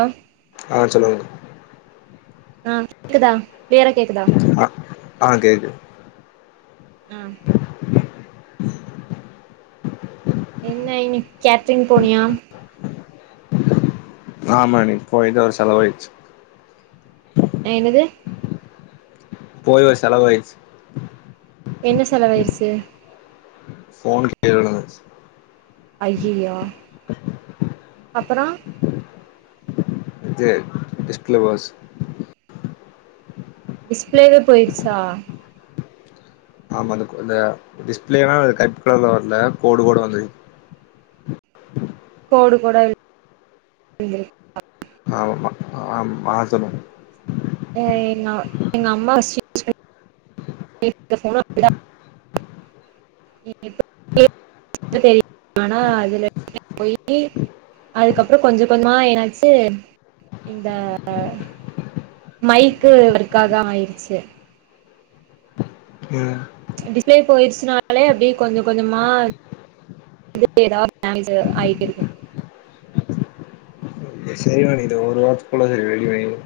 ஆ ஆ சொல்லுங்க அ க்குதா கிளியரா கேக்குதா அ ஆ கேக்குது ம் என்ன இன்னிக் கேட்ரிங் போனியா ஆமா இன்னைக்கி போய் தா ஒரு செலவாயிருச்சு என்னது போய் ஒரு செலவாயிருச்சு என்ன செலவாயிருச்சு ஃபோன் கீழ விழுந்துருச்சு ஐய்யைய்யோ அப்பறோ இது டிஸ்ப்ளே போச்சு டிஸ்ப்டளேவே போயிட்ச்சா ஆமா அந்த அந்த டிஸ்பிளேனா கருப்பு கலர்ல வாங்ன கோடு கோடா வந்துரு கோடு கோட இரு ஆமாம் ஆ மா சொல்லு ங்க எங்க அம்மா சி [unintelligible] தெரிய ஆனா அதுல [inaudible] போய அதுக்கப்புறம் கொஞ்சம் கொஞ்சமா என்னாச்சு இந்த மைக்கு ஒர்க்காம் ஆய்டுச்சு ம் டிஸ்பிளே போயிட்ச்சினாலே அப்டியே கொஞ்சம் கொஞ்சமா இது ஏதாவ் ஹேங்கு ஆயிட்டே இருக்கும் சரிபண்ணி இந்த ஒரு வாரத்துக்குள்ள சரிபண்ணி வேங்கொ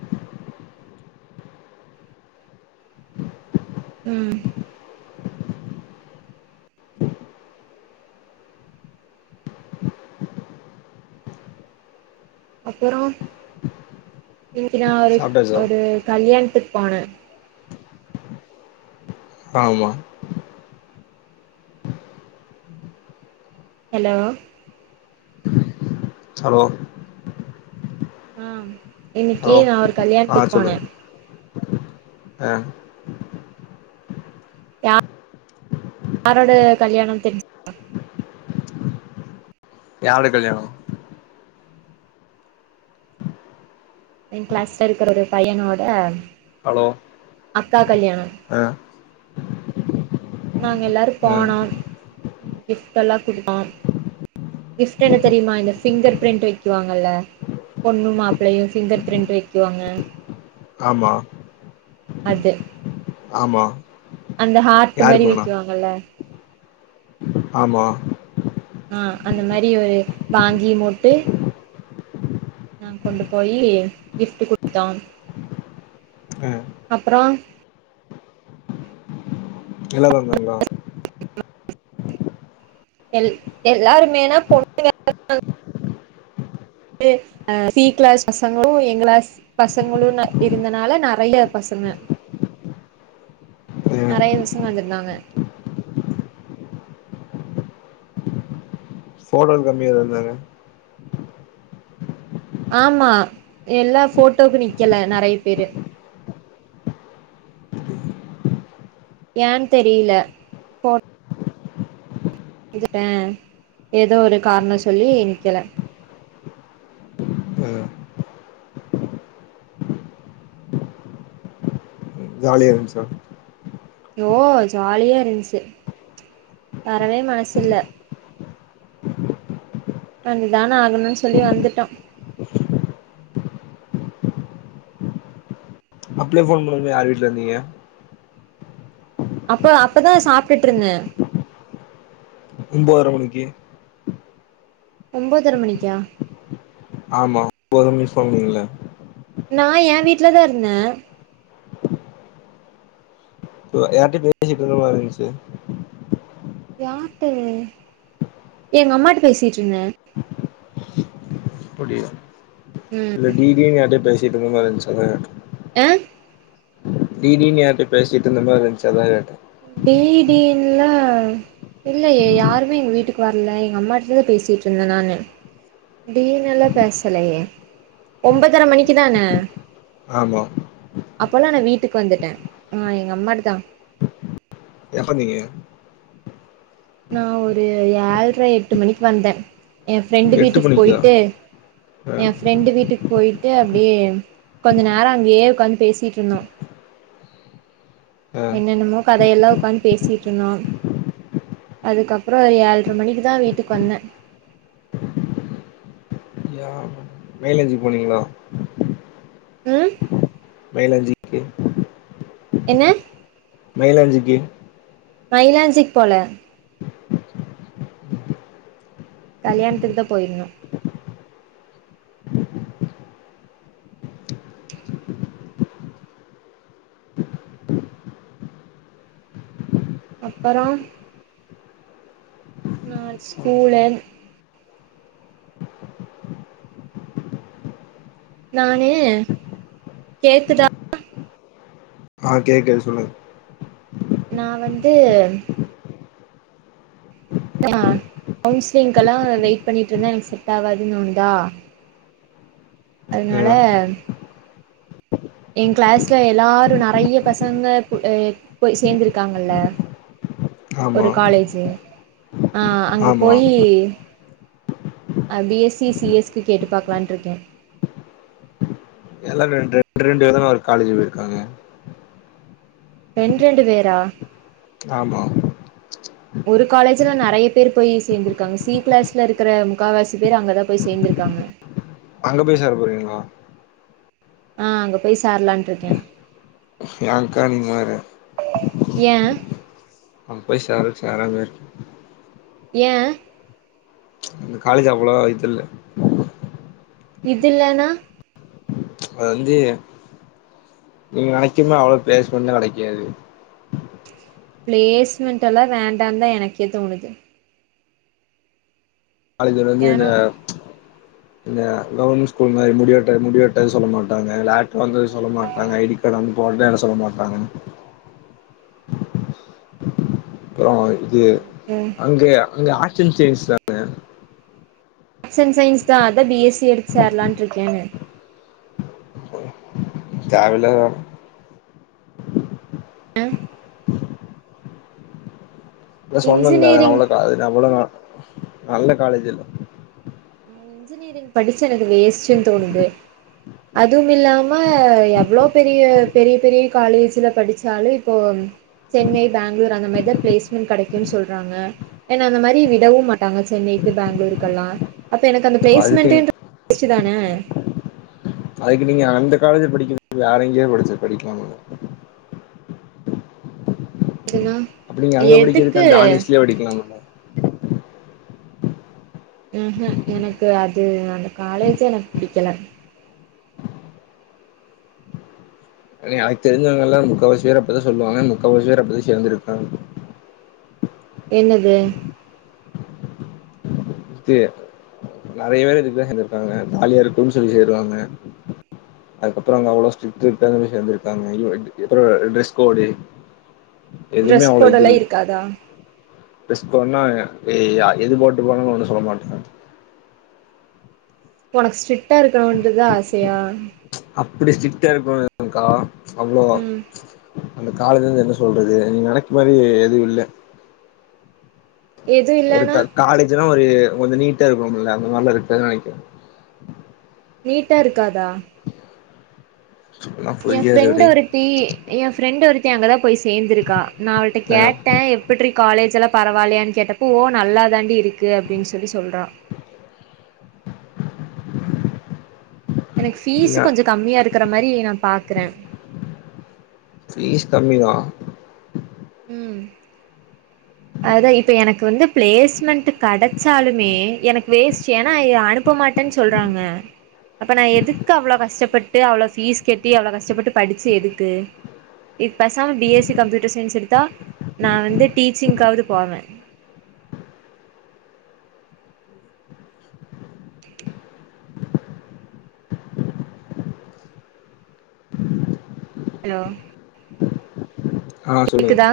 ம் அப்பறோ இன்னைக்கு நா ஒரு சாப்ட்டாச்சா ஒரு கல்யணத்துக்கு போன ஆமா ஹலோ ஹலோ ஆ இன்னைக்கி ஹலோ நா ஒரு ஆ கல்யாண்திக் சொல்லு போன ஆ ஆரோட கல்யாணம் தெரிஞ் யாருக் கல்யாணோ என் கிளாஸ்ல இருக்கறோட பையனோட ஹலோ அக்கா கல்யாணோ ஆ நாங்க எல்லாரு ம் போனோ கிஃப்டல்லா குடுப் போ கிஃப்ட் என்ன தெரியுமா இந்த ஃபிங்கர் பிரிண்ட் வைக்குவாங்கல்ல பொண்ணு மாப்பிளையும் ஃபிங்கர் பிரிண்ட் வைக்குவாங்க ஆமா அது ஆமா அந்த ஹார்ட் யார் மேரி வே பொண்ணா வெக்குவாங்கல்ல ஆமா ஆ அந்த மேரி ஒரு வாங்கி மொடடு நா கொண்டு போயி கிஃப்ட் குடுத்தோம் ம் அப்பறோ எல்லாரு வந்தாங்களா எல் எல்லாருமேனா பொண்ணுங்க மட் ட்டு அ சி கிளாஸ் பசங்களும் எங் கிளாஸ் பசங்களும் ற இருந்தனால நறைய பசங்க ம் நறைய பசங்க வந்துருந்தாங்க ஃபோட்டோல கம்மியா இருந்தாங்க ஆமா எல்லா போட்டோக்கு நிக்கில நறைய பேரு ஏன் தெரியில இதுட்ட ஏதோ ஒரு காரண சொல்லி நிக்கல ம் ஜாலிய இருந் சா நோ ஜாலியா இருந்ச்சு வரவே மசில்ல வந்துதான ஆகணுன் சொல்லி வந்துட்டோம் அப்ளே போன் பண்ணமோ யார் வீட்ல இருந்தீங்க அப்ப அப்பதான் சாப்ட்டுட் ரிந்த ஒம்பதுர மணிக்கு ஒம்பதர மணிக்கா ஆமா ஒரு நிமிஷன்னீங்களே நா எ வீட்லதா இருந்த யார்டயோ பேசிட்டு இருந்த மாரி இருந்துச்சு யார்ட்ட எங்க அம்மாட்ட பேசிட்டு இருந்த அப்படியா ம் இல்ல டி டினு யார்ட்டயோ பேசிட்டு இருந்த மாரி இருந்துச்சு அதா கேட்ட அ டி டினு யார்ட்ட பேசிட்டு இருந்த மாரி இருந்துச்சு அதான் கேட்ட டி டி ன்னா இல்லயே யாருமே எங்க வீட்டுக்கு வரல எங்க அம்மாட்டதா பேசிட்டு இருந்த நானு டி னல்லா பேசலயே ஒன்பதர மணிக்குதான ஆமா அப்பல்லா நா வீட்டுக்கு வந்துட்ட ஆ எங்க அம்மாட்டதா எப்ப நீங்க நா ஒரு ஏழ்ர எட்டு மணிக்கு வந்த என் ஃப்ரெண்டு எட்டு வீட்டுக்கு மணிக்கா போய்ட்டு ஆ என் ஃப்ரெண்டு வீட்டுக்கு போய்ட்டு அப்படியே கொஞ்சோ நேர அங்கேயே உக்காந்து பேசிட்டு இருந்தோ ஆ என்னென்னமோ கதையெல்லா உக்காந்து பேசிட்ருந்தோ அதுக்கப்பற ஒரு ஏழ்ர மணிக்குதா வீட்டுக்கு வந்த அப்டியா வே கே எப் சி போனீங்களோ ம் மைலாஞ்சி என்ன மயிலாஞ்சிக்கு மயிலாசிக்கு போல கல்யாணத்துக்குதா போய்ருந்தோ அப்பற நான் ஸ்கூலன் நானு கேக்குதா ஆ கேக்குது சொல்லுங்க நா வந்து நா கவுன்சிலிங்க்கெல்லா வெய்ட் பண்ணிட்டு இருந்த எனக்கு செட் ஆகாதுன்னு தோணுதா ஆ அதனால என் கிளாஸ்ல எல்லாரு நெறைய பசங்க போய் சேந்துருக்காங்கல்ல ஆமா ஒரு காலேஜ் ஆ அங்க ஆமா போயி அப்டியே சி சி எஸ் க்கு கேட்டு பாக்கலான்ட்டு இருக்கே எல்லாரு ரெண்டு ரெண்டு விதமா ஒரு காலேஜ் போயிருக்காங்க ரெண்டு ரெண்டு பேரா ஆமா ஒரு காலேஜ்ல நெறைய பேர் போய் சேர்ந்துருக்காங்க சி கிளாஸ்ல இருக்கிற முக்கால்வாசி பேர் அங்கதா போய் சேந்திருக்காங்க அங்க போய் சேரபோறீங்களா ஆ அங்க போய் சேரலான் இருக்க ஏன்க்கா நீங்க வேற ஏன் அங்க போய் சேர்றதுக்கு சேராமயே இருக்கலா ஏன் இந்த காலேஜ் அவ்ளவா இது இல்ல இதுல்லன்னா வந்தே நீங்க நனைக்குமா அவ்ளோ பெலேஸ்மெண்ட்லாம் கெடைக்காது பிளேஸ்மெண்ட் எல்லா வேண்டாந் தான் எனக்கே தோணுது காலேஜ்ல வந்து இந்த ஏனா இந்த கவர்மெண்ட் ஸ்கூல் மாரி முடிவெட்ட முடிவெட்ட சொல்ல மாட்டாங்க லாட்டாவந்து சொல்ல மாட்டாங்க ஐடி கார்டு வந்து போட்டா என்ன சொல்ல மாட்டாங்க அப்றோ இது எனக்கு அங்கேய அங்க ஆர்ட் அன் சயின்ஸ் தாங்க ஆர்ட் அண் சயின்ஸ் தா அதா பி எஸ் சி எடுச்சேரலான்ட்டு இருக்கேங்க தேவயில்லாத வேல நா சொன்னல்ல இன்ஜினியரிங் அந்த காலேஜ் நல்ல கா நல்ல காலேஜ் இல்ல இன்ஜினியரிங் படிச்சு எனக்கு வேஸ்டுன்னு தோணுது அதும் இல்லாம எவ்ளோ பெரிய பெரிய பெரிய காலேஜ்ல படிச்சாலே இப்போ சென்னை பெங்களூர் அந்த மேரி தான் பிளேஸ்மெண்ட் கடைக்குன்னு சொல்றாங்க என்ன அந்த மாரி விடவும் மாட்டாங்க சென்னைக்கு பெங்களூருக்கல்லாம் அப்போ எனக்கு அந்த அதுக்கு ப்ளேஸ்மெண்ட்டுன்றது வேஸ்ட்டு தான அதுக்கு நீங்க அந்த காலேஜ் படிக்க வேற எங்கயோ படிச்சு படிக்கலாம்ல [unintelligible] அப்டி நீங்க அங்க படிக்குறதுக்கு எதுக்கு அந்த ஆனிஸ்லயே படிக்கலாம்ல உஹீம் எனக்கு அது அந்த காலேஜே எனக்கு பிடிக்கல நீ அது தெரிஞ்சவங்கல்லாம் முக்காவாசி பேர் அப்டிதான் சொல்வாங்க முக்கால் வாசிபேர் அப்டிதான் சேர்ந்திருக்காங்க என்னது த்தி நறையா பேர் இதுக்குதான் சேந்துருக்காங்க ஜாலியா இருக்கும் சொல்லி சேருவாங்க அதுக்கப்பறோ அங்க அவ்ளோ ஸ்ட்ரிட்டு [unintelligible] சேந்திருக்காங்க ஐய்யோ ரெண்டு எ அப்பறோ எ டிரெஸ் கோடு எதுமே ட்ரெஸ் அவ்ளோ இது கோடெல்லா இல்ல இருக்காதா டிரஸ் கோடுனா எ அ எது போட்டு போனாலும் ஒண்ணும் சொல்ல மாட்டாங்க உனக்கு ஸ்ட்ரிக்டா இருக்கணும்ன்றதுதான் ஆசையா அப்டி ஸ்ட்ரிக்டா இருக்கனும் இல்லகா அவ்ளோ ம் அந்த காலைய என்ன சொல்றது நீங்க நினைக்கு மாரி எதும் இல்ல எது ஒரு இல்லன்னா கா காலேஜ்ல்லாம் ஒரு கொஞ்சோ நீட்டா இருக்கும்ல அந்த மார்லா இருக்காதுன்னு நினைக்குற நீட்டா இருக்காதா இப்பல்லா என் புரியாது ஃப்ரெண்டு அப்டி ஒருத்தி என் ஃப்ரெண்டு ஒருத்தி அங்க தான் போய் சேர்ந்துருக்கா நான் அவள்ட்ட ஆ கேட்டேன் எப் எப்பட்ரி காலேஜ்லாம் பரவாலையான்னு கேட்டப்ப ஓ நல்லா தாண்டி இருக்கு அப்டின்னு சொல்லி சொல்றா எனக்கு ஃபீஸ் நீங்க கொஞ்சோ கம்மியா இருக்கிற மாரி நா பாக்குற ஃபீஸ் கம்மிதா ம் அதான் இப்ப எனக்கு வந்து பிளேஸ்மெண்ட் கிடைச்சாலுமே எனக்கு வேஸ்ட் ஏன்னா ஐஅனு ப்ப மாட்டேன்னு சொல்றாங்க அப்ப நான் எதுக்கு அவ்ளோ கஷ்டப்பட்டு அவ்ளோ ஃபீஸ் கெட்டி அவ்ளோ கஷ்டப்பட்டு படிச்சு எதுக்கு இ பெசாம B S C computer science எடுத்தா நான் வந்து டீச்சிங்க்காவது போவே ஹலோ ஆ சொல்லுங்க கேக்குதா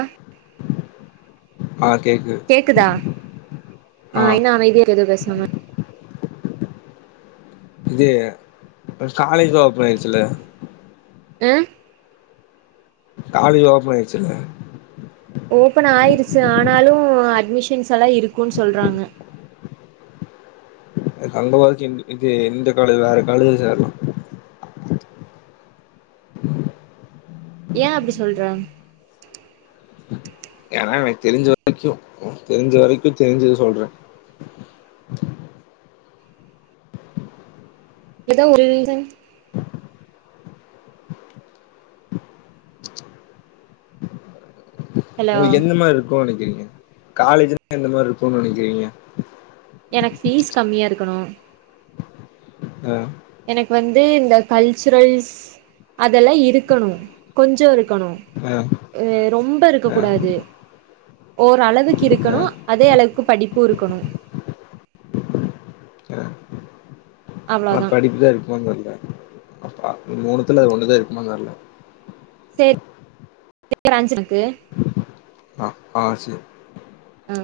ஆ கேக்குது கேக்குதா ஆ இன்னா அமைதியா எது பேஸ் இது இ இப்ப காலேஜ்ல ஓப்பன் ஆய்டுச்சல்ல ம் காலேஜ் ஓபன் ஆய்டுச்சுல ஓப்பன் ஆய்டுச்சு ஆனாலும் அட்மிஷன்ஸ் எல்லாம் இருக்கும்ன்னு சொல்றாங்க அங்க ஒர்த் இல் இஇ இந்த காலேஜ் இல்ல வேற காலேஜ்ல சேரலாம் ஏ அப்டி சொல்ற ஏன்னா எனக் தெரிஞ்ச வரைக்கும் தெரிஞ்ச வரைக்கும் தெரிஞ்சத சொல்ற எதோ ஒரு இல் தா ஹலோ உங்ளுக் எந்த மார்ருக்கு நெனைக்கறீங்க காலேஜ்ன்னா எந்த மார்ருக்குனு நெனக்கறீங்க எனக்கு ஃபீஸ் கம்மியா இருக்கணு ஆ எனக்கு வந்து இந்த கல்ச்சுரல்ஸ் அதெல்லா இருக்கணு கொஞ்சோ இருக்கணு ஆ அ ரொம்ப ஆ இருக்கக்கூடாது ஓரளவுக் ஆ இருக்கணு அதே அளவுக்கு படிப்பு இருக்கணு ஆ ஆனா அவ்ளோதா படிப்பு தா இருக்குமாந்தெர்ல அப்ப மூணுத்துல ஒன்னுதா இருக்குமாந்தெர்ல [inaudible] சேன்ஸ் இருக்கு ஆ செரி ஆ